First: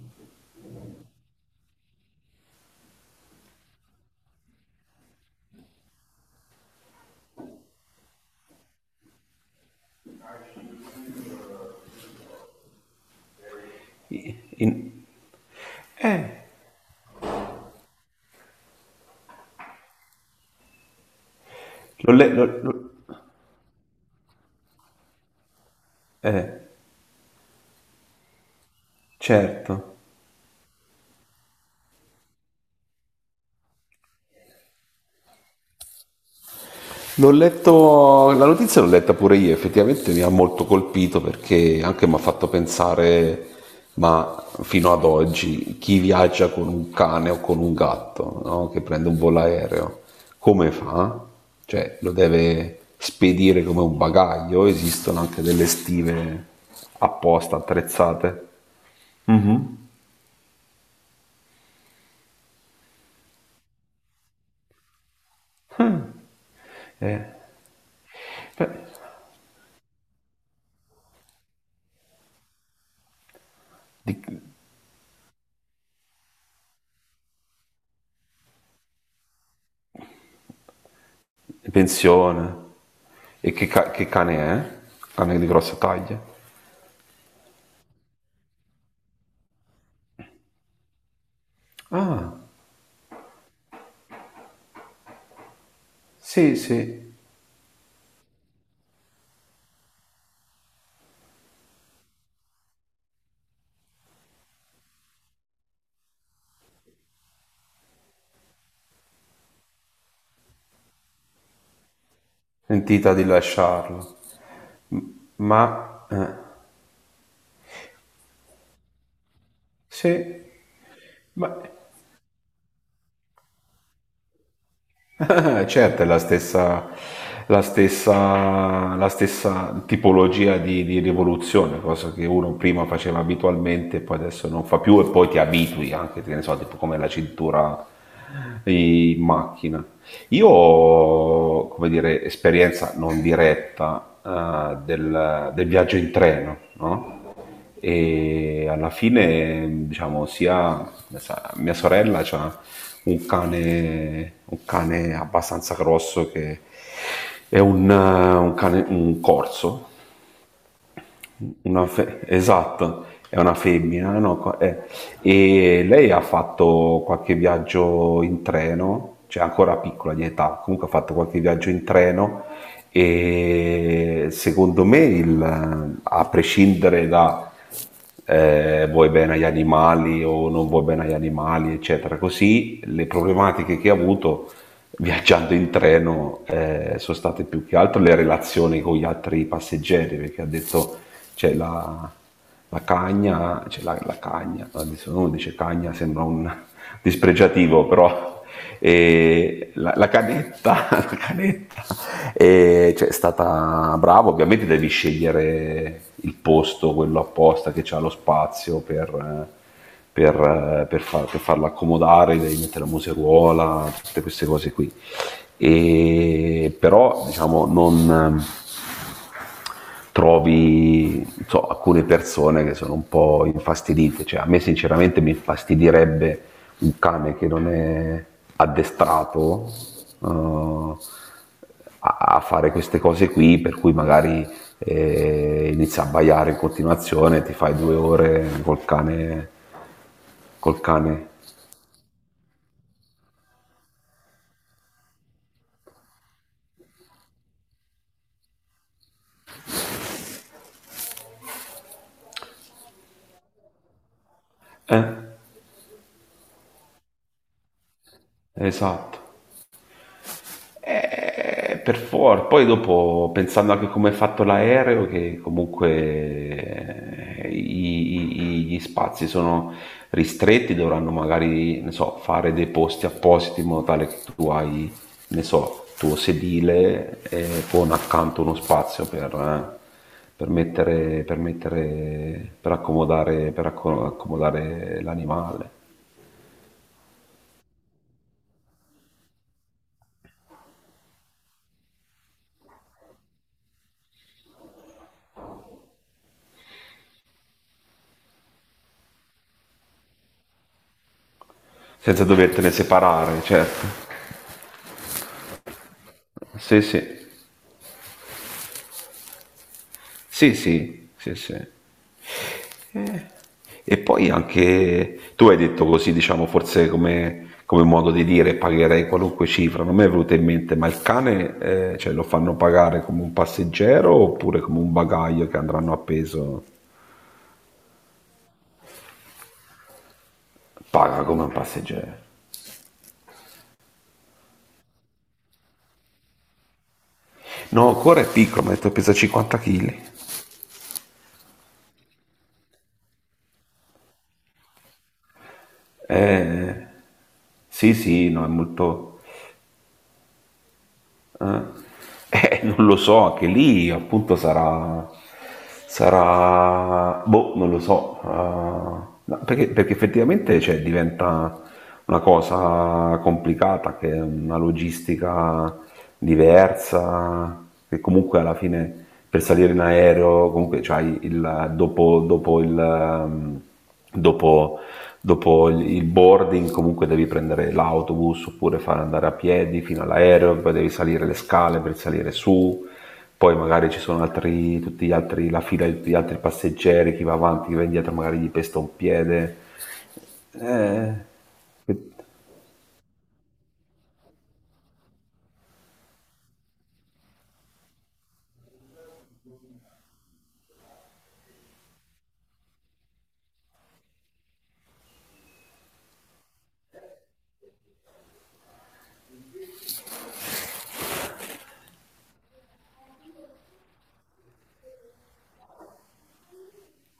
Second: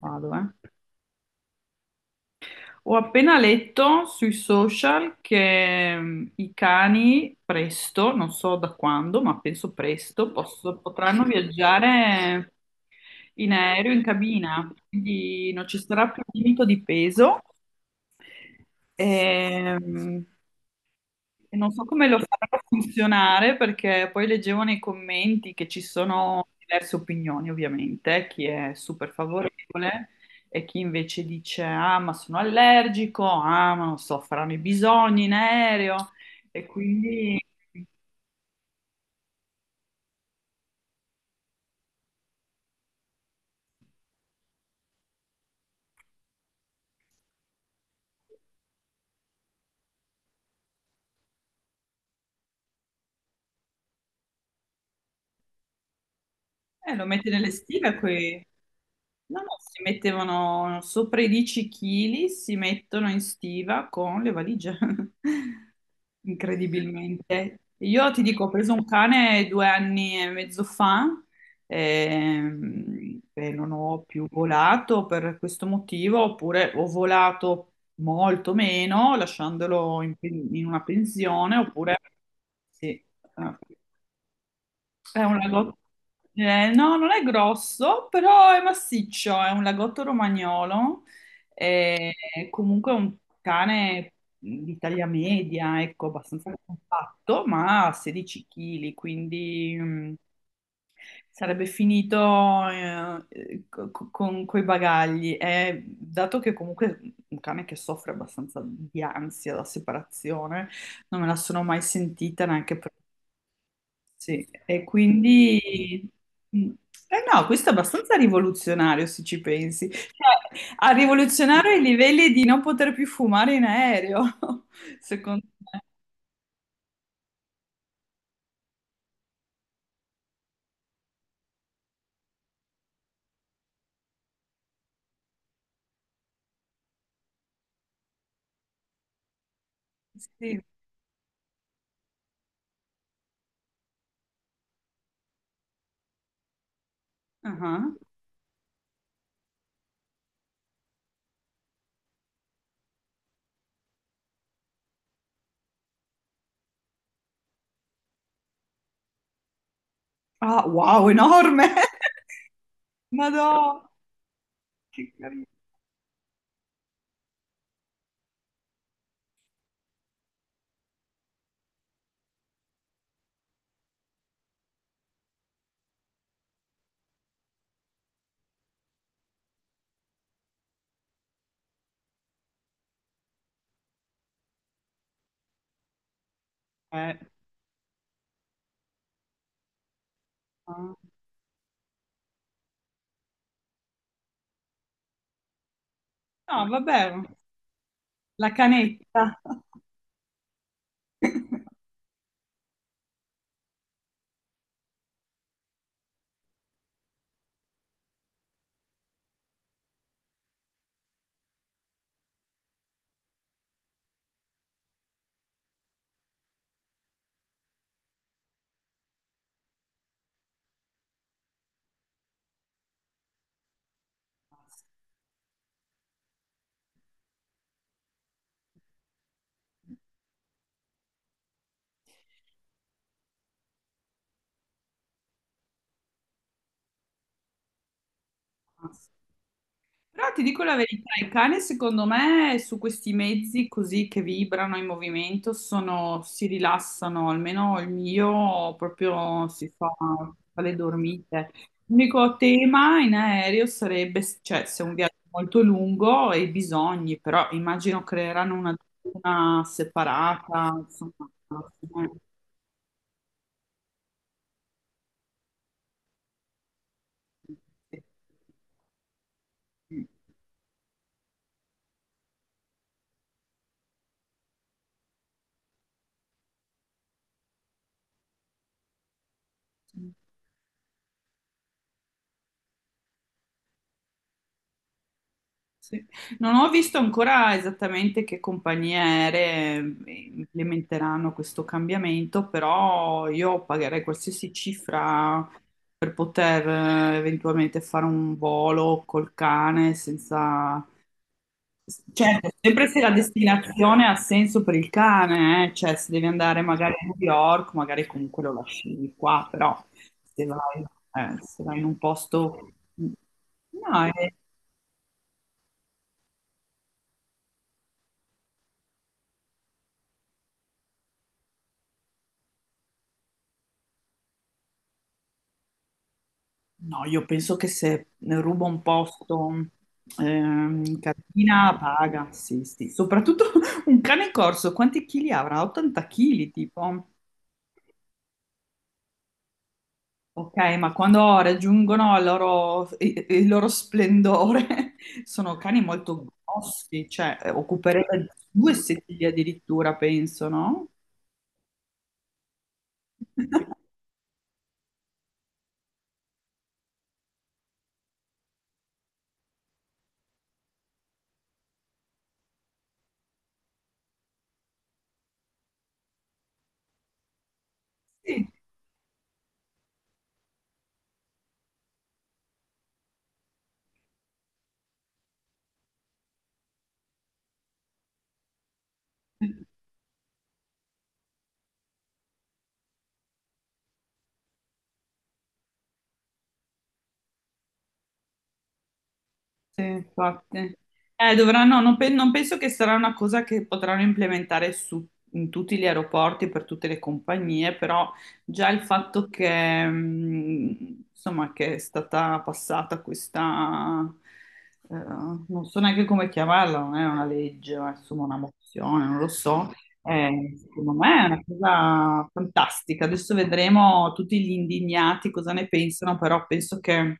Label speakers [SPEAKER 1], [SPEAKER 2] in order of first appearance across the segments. [SPEAKER 1] Vado, eh. Ho appena letto sui social che i cani presto, non so da quando, ma penso presto, potranno viaggiare in aereo, in cabina,
[SPEAKER 2] In-
[SPEAKER 1] quindi non ci sarà più
[SPEAKER 2] Eh,
[SPEAKER 1] limite di peso. Ehm, E non so come
[SPEAKER 2] l'ho
[SPEAKER 1] lo
[SPEAKER 2] le- l'ho-
[SPEAKER 1] faranno
[SPEAKER 2] l'ho-
[SPEAKER 1] funzionare perché poi leggevo nei commenti che ci sono
[SPEAKER 2] eh,
[SPEAKER 1] diverse opinioni, ovviamente, chi è super
[SPEAKER 2] certo.
[SPEAKER 1] favorevole e chi invece dice ah, ma sono allergico, ah, ma non so, faranno i bisogni in aereo e
[SPEAKER 2] L'ho
[SPEAKER 1] quindi.
[SPEAKER 2] letto, la notizia l'ho letta pure io, effettivamente mi ha molto colpito perché anche mi ha fatto pensare, ma fino ad oggi, chi viaggia con un cane o con un gatto, no? Che prende un volo aereo, come fa? Cioè, lo deve spedire come un bagaglio, esistono anche delle stive
[SPEAKER 1] Lo mette nelle
[SPEAKER 2] apposta
[SPEAKER 1] stive
[SPEAKER 2] attrezzate.
[SPEAKER 1] qui. No, no,
[SPEAKER 2] Mhm.
[SPEAKER 1] si mettevano sopra i 10 kg, si mettono in stiva con le valigie,
[SPEAKER 2] Eh,
[SPEAKER 1] incredibilmente. Io ti dico, ho
[SPEAKER 2] Beh,
[SPEAKER 1] preso un cane 2 anni e mezzo fa, e non ho più
[SPEAKER 2] di-
[SPEAKER 1] volato per questo motivo, oppure ho volato molto meno lasciandolo in, in una pensione, oppure
[SPEAKER 2] Pensione.
[SPEAKER 1] sì,
[SPEAKER 2] E
[SPEAKER 1] eh,
[SPEAKER 2] che cane è?
[SPEAKER 1] è un
[SPEAKER 2] Cane di grossa
[SPEAKER 1] lagotto.
[SPEAKER 2] taglia.
[SPEAKER 1] Eh, no, non è grosso, però è massiccio, è un lagotto romagnolo. È
[SPEAKER 2] Ah,
[SPEAKER 1] comunque un cane di taglia media, ecco, abbastanza
[SPEAKER 2] sì, sì.
[SPEAKER 1] compatto, ma a 16 kg, quindi sarebbe finito con quei bagagli. E dato che comunque è un cane che soffre abbastanza di ansia da separazione, non me la sono mai sentita neanche per.
[SPEAKER 2] Sentita di lasciarlo.
[SPEAKER 1] Sì, e
[SPEAKER 2] M- Ma...
[SPEAKER 1] quindi.
[SPEAKER 2] eh,
[SPEAKER 1] Mm. Eh no, questo è abbastanza rivoluzionario se ci pensi.
[SPEAKER 2] sì.
[SPEAKER 1] Cioè, a
[SPEAKER 2] Ma
[SPEAKER 1] rivoluzionare i livelli di non poter più fumare in aereo, secondo
[SPEAKER 2] Ah,
[SPEAKER 1] me.
[SPEAKER 2] certo, è la stessa, la stessa tipologia di rivoluzione, cosa che uno prima faceva abitualmente, e poi adesso non fa più e poi ti abitui anche, che ne so, tipo come la cintura in macchina. Io
[SPEAKER 1] Sì.
[SPEAKER 2] ho, come dire, esperienza non diretta, del, del viaggio in treno, no?
[SPEAKER 1] Ah,
[SPEAKER 2] E alla fine, diciamo, mia sorella ha un cane abbastanza grosso che è un cane, un corso,
[SPEAKER 1] ah, wow, enorme!
[SPEAKER 2] esatto, è una
[SPEAKER 1] Madonna,
[SPEAKER 2] femmina, no?
[SPEAKER 1] che carino.
[SPEAKER 2] E lei ha fatto qualche viaggio in treno, cioè ancora piccola di età, comunque ha fatto qualche viaggio in treno e secondo me, a prescindere da vuoi bene agli animali o non vuoi bene agli animali, eccetera, così le problematiche che ha avuto viaggiando in treno sono
[SPEAKER 1] Eh,
[SPEAKER 2] state più che altro le relazioni con gli altri passeggeri, perché ha
[SPEAKER 1] ah.
[SPEAKER 2] detto c'è la cagna, c'è la cagna, adesso uno dice cagna, sembra un
[SPEAKER 1] No, vabbè,
[SPEAKER 2] dispregiativo, però
[SPEAKER 1] la canetta.
[SPEAKER 2] e la canetta, la canetta e, cioè, è stata brava, ovviamente devi scegliere il posto, quello apposta che ha lo spazio per, per farla accomodare, devi mettere la museruola, tutte queste cose qui. E, però diciamo non trovi non so, alcune persone che sono un po' infastidite, cioè a me sinceramente mi infastidirebbe un cane che non è addestrato eh, a, a fare queste cose qui, per cui magari inizia a baiare in continuazione, ti fai due ore
[SPEAKER 1] Però ti dico la
[SPEAKER 2] col
[SPEAKER 1] verità, il
[SPEAKER 2] cane.
[SPEAKER 1] cane secondo me su questi mezzi così che vibrano in movimento si rilassano, almeno il mio proprio si fa, fa le dormite. L'unico tema in aereo sarebbe, cioè se è un viaggio
[SPEAKER 2] Eh,
[SPEAKER 1] molto lungo e i bisogni, però immagino creeranno una
[SPEAKER 2] esatto.
[SPEAKER 1] duna separata, insomma.
[SPEAKER 2] Per for poi dopo pensando anche come è fatto l'aereo, che comunque gli spazi sono
[SPEAKER 1] Eh.
[SPEAKER 2] ristretti, dovranno magari, ne so, fare dei posti appositi in modo tale che tu hai, ne so, tuo sedile con accanto uno spazio per mettere, per mettere, per accomodare, accomodare l'animale,
[SPEAKER 1] Sì. Non ho visto ancora esattamente che compagnie aeree implementeranno questo cambiamento, però io pagherei qualsiasi cifra per poter eventualmente fare un volo col cane senza.
[SPEAKER 2] senza
[SPEAKER 1] Certo,
[SPEAKER 2] dovertene
[SPEAKER 1] sempre se la
[SPEAKER 2] separare, certo.
[SPEAKER 1] destinazione ha senso per il cane, cioè se devi andare
[SPEAKER 2] Sì,
[SPEAKER 1] magari
[SPEAKER 2] sì.
[SPEAKER 1] a New York, magari comunque lo lasci qua, però se
[SPEAKER 2] Sì,
[SPEAKER 1] vai,
[SPEAKER 2] sì, sì,
[SPEAKER 1] eh,
[SPEAKER 2] sì.
[SPEAKER 1] se vai in un posto.
[SPEAKER 2] Eh, E
[SPEAKER 1] No,
[SPEAKER 2] poi
[SPEAKER 1] è
[SPEAKER 2] anche tu hai detto così, diciamo, forse come, come modo di dire, pagherei qualunque cifra. Non mi è venuto in mente, ma il cane, cioè, lo fanno pagare come un passeggero oppure come un bagaglio che andranno appeso?
[SPEAKER 1] No, io penso che se rubo un posto, in
[SPEAKER 2] Paga come un
[SPEAKER 1] cantina
[SPEAKER 2] passeggero.
[SPEAKER 1] paga, sì, sì. Soprattutto un cane corso, quanti chili avrà? 80 chili, tipo.
[SPEAKER 2] No, ancora è piccolo, mi ha detto pesa 50 kg.
[SPEAKER 1] Ok, ma quando raggiungono il loro, il loro splendore, sono cani molto
[SPEAKER 2] Eh,
[SPEAKER 1] grossi, cioè
[SPEAKER 2] sì, sì,
[SPEAKER 1] occuperebbe
[SPEAKER 2] no, è
[SPEAKER 1] due
[SPEAKER 2] molto...
[SPEAKER 1] sedili addirittura, penso, no?
[SPEAKER 2] eh, non lo so, anche lì appunto sarà... sarà... boh, non lo so. Ah, no, perché, perché effettivamente cioè, diventa una cosa complicata, che è una logistica diversa, che comunque
[SPEAKER 1] Sì.
[SPEAKER 2] alla fine per salire in aereo, comunque c'hai il, dopo, dopo, dopo il boarding comunque devi prendere l'autobus oppure fare andare a piedi fino all'aereo, poi devi salire le scale per salire su, poi magari ci sono altri, tutti gli altri, la fila di tutti gli altri passeggeri, chi va avanti, chi va indietro, magari gli pesta un piede.
[SPEAKER 1] Sì, infatti.
[SPEAKER 2] Eh,
[SPEAKER 1] Dovranno, no, non, non penso che sarà una cosa che potranno implementare in tutti gli aeroporti, per tutte le compagnie, però già il fatto che, insomma, che è stata passata questa, eh, non so neanche come chiamarla, non è una legge, ma insomma una mozione, non lo so, secondo me è una cosa fantastica. Adesso vedremo tutti gli indignati cosa ne pensano, però penso che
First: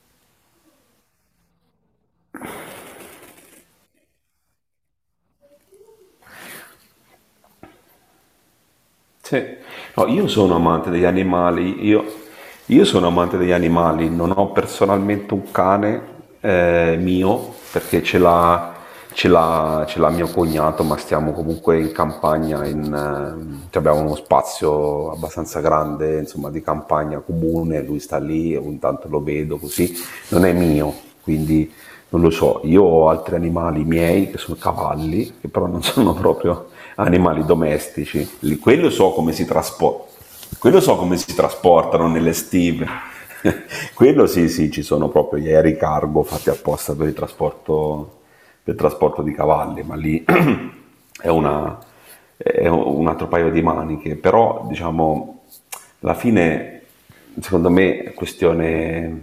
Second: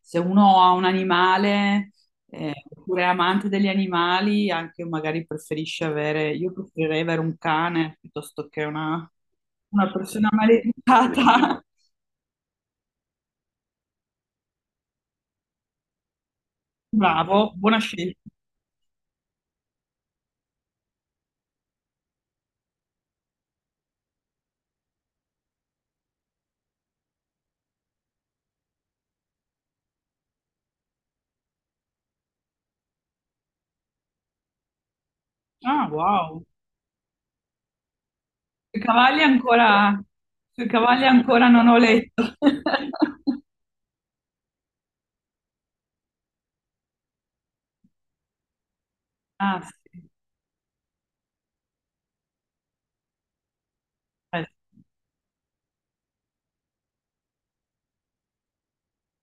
[SPEAKER 1] se uno ha un animale, oppure è amante degli animali, anche magari preferisce avere, io preferirei avere un cane piuttosto che una,
[SPEAKER 2] Sì.
[SPEAKER 1] una
[SPEAKER 2] No,
[SPEAKER 1] persona
[SPEAKER 2] io sono amante degli
[SPEAKER 1] maleducata.
[SPEAKER 2] animali, io sono amante degli animali, non ho personalmente un cane
[SPEAKER 1] Bravo,
[SPEAKER 2] mio
[SPEAKER 1] buona
[SPEAKER 2] perché ce
[SPEAKER 1] scelta.
[SPEAKER 2] l'ha, ce l'ha mio cognato, ma stiamo comunque in campagna, cioè abbiamo uno spazio abbastanza grande, insomma, di campagna comune, lui sta lì e ogni tanto lo vedo così, non è mio, quindi non lo so, io ho altri animali miei che sono cavalli, che però non
[SPEAKER 1] Ah,
[SPEAKER 2] sono
[SPEAKER 1] wow.
[SPEAKER 2] proprio animali domestici.
[SPEAKER 1] Sui
[SPEAKER 2] Quello so
[SPEAKER 1] cavalli
[SPEAKER 2] come si
[SPEAKER 1] ancora,
[SPEAKER 2] trasporta.
[SPEAKER 1] sui
[SPEAKER 2] Quello so
[SPEAKER 1] cavalli
[SPEAKER 2] come si
[SPEAKER 1] ancora non ho
[SPEAKER 2] trasportano nelle
[SPEAKER 1] letto.
[SPEAKER 2] stive. Quello sì, sì, ci sono proprio gli aerei cargo fatti apposta per il trasporto di
[SPEAKER 1] Ah,
[SPEAKER 2] cavalli, ma
[SPEAKER 1] sì.
[SPEAKER 2] lì è, una- è un altro paio di maniche,
[SPEAKER 1] Eh,
[SPEAKER 2] però diciamo, alla fine, secondo me, è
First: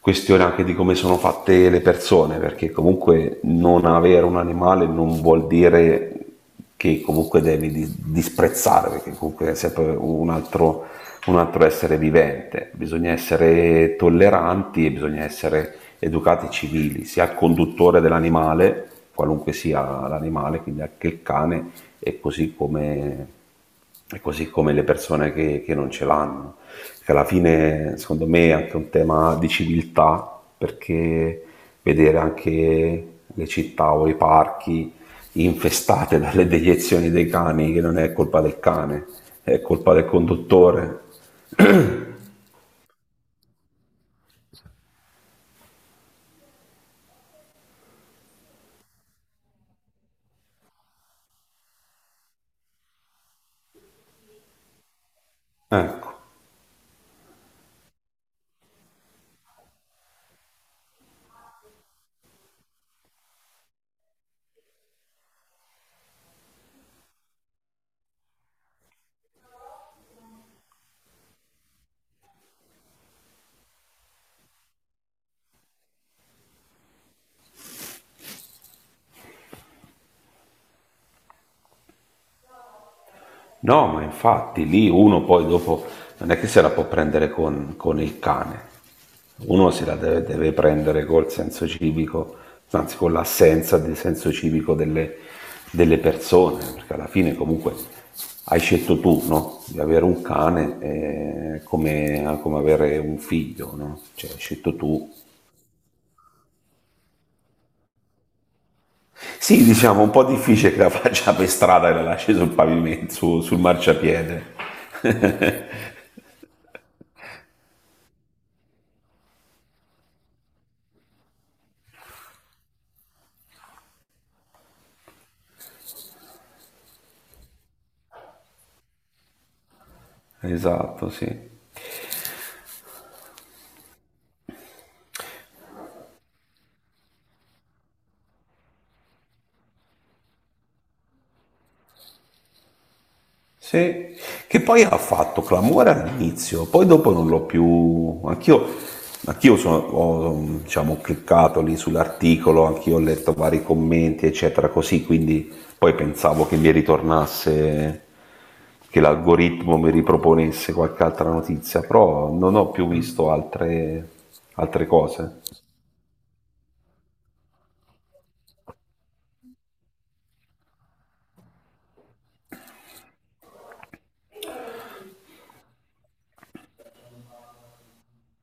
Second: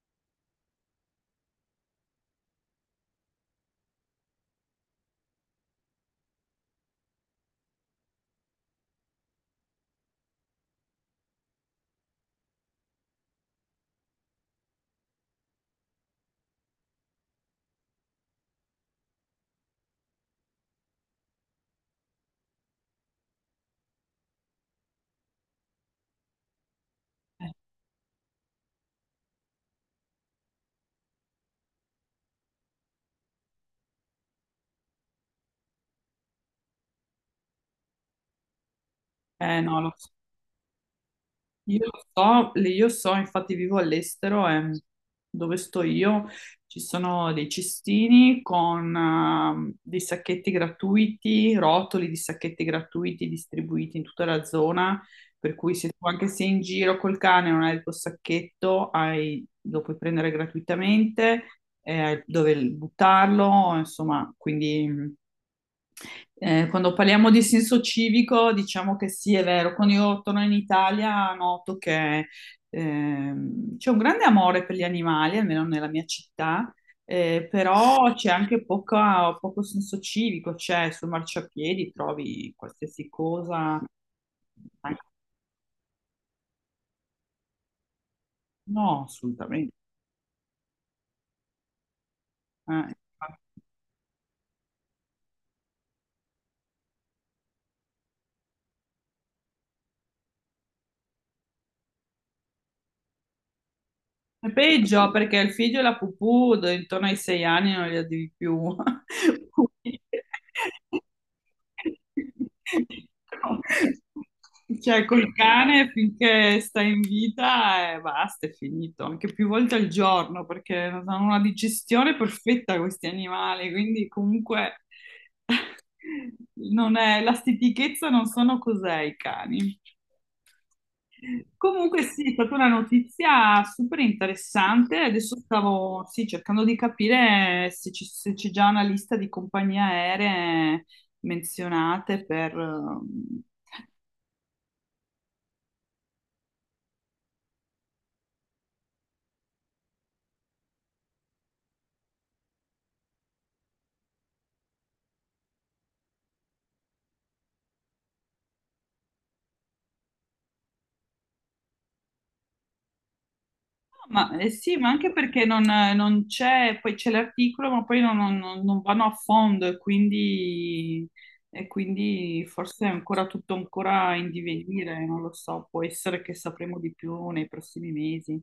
[SPEAKER 2] questione anche di come sono fatte le persone, perché comunque non avere un animale non vuol dire che comunque devi disprezzare, perché comunque è sempre un altro essere vivente. Bisogna essere tolleranti e bisogna essere educati civili, sia al conduttore dell'animale, qualunque sia l'animale, quindi anche il cane, e così come, e così come le persone che non ce l'hanno. Che alla fine, secondo me, è anche un tema di civiltà, perché vedere anche le città o i parchi infestate dalle deiezioni dei cani, che non è colpa del cane,
[SPEAKER 1] Eh
[SPEAKER 2] è
[SPEAKER 1] no, lo
[SPEAKER 2] colpa del
[SPEAKER 1] so.
[SPEAKER 2] conduttore.
[SPEAKER 1] Io io so, infatti vivo all'estero e dove sto io ci sono dei cestini con dei sacchetti gratuiti, rotoli di sacchetti gratuiti distribuiti in tutta la zona, per cui se tu
[SPEAKER 2] Ecco.
[SPEAKER 1] anche sei in giro col cane e non hai il tuo sacchetto, lo puoi prendere gratuitamente, dove buttarlo, insomma, quindi, quando parliamo di senso civico, diciamo che sì, è vero. Quando io torno in Italia noto che c'è un grande amore per gli animali, almeno nella mia città, però c'è anche poco senso civico, cioè sul marciapiedi trovi qualsiasi cosa.
[SPEAKER 2] No, ma infatti lì
[SPEAKER 1] anche-
[SPEAKER 2] uno poi dopo non è che se la può prendere con il cane,
[SPEAKER 1] No,
[SPEAKER 2] uno
[SPEAKER 1] assolutamente.
[SPEAKER 2] se la deve prendere col senso civico,
[SPEAKER 1] Eh,
[SPEAKER 2] anzi con l'assenza di senso civico delle persone, perché alla fine comunque hai scelto tu, no? Di avere un cane come avere un figlio, no? Cioè hai
[SPEAKER 1] È
[SPEAKER 2] scelto tu.
[SPEAKER 1] peggio perché il figlio e la pupù intorno ai 6 anni non li devi più.
[SPEAKER 2] Sì, diciamo, un po' difficile che la faccia per strada e la lasci sul pavimento, sul marciapiede.
[SPEAKER 1] Cioè, col cane finché sta in vita e basta, è finito. Anche più volte al giorno perché hanno una digestione perfetta questi animali, quindi comunque non è, la stitichezza non sono cos'è i cani.
[SPEAKER 2] Esatto, sì.
[SPEAKER 1] Comunque sì, è stata una notizia super interessante. Adesso stavo sì, cercando di capire se se c'è già una lista di compagnie aeree menzionate per.
[SPEAKER 2] Sì, che poi ha fatto clamore all'inizio, poi dopo non l'ho più... anch'io ho diciamo, cliccato lì sull'articolo, anch'io ho letto vari commenti, eccetera, così, quindi poi pensavo che mi ritornasse, che l'algoritmo mi riproponesse qualche altra notizia, però non ho più visto altre,
[SPEAKER 1] Ma, eh sì,
[SPEAKER 2] altre
[SPEAKER 1] ma anche
[SPEAKER 2] cose.
[SPEAKER 1] perché non, non c'è, poi c'è l'articolo, ma poi non vanno a fondo e quindi, forse è ancora tutto ancora in divenire, non lo so, può essere che sapremo di più nei prossimi mesi.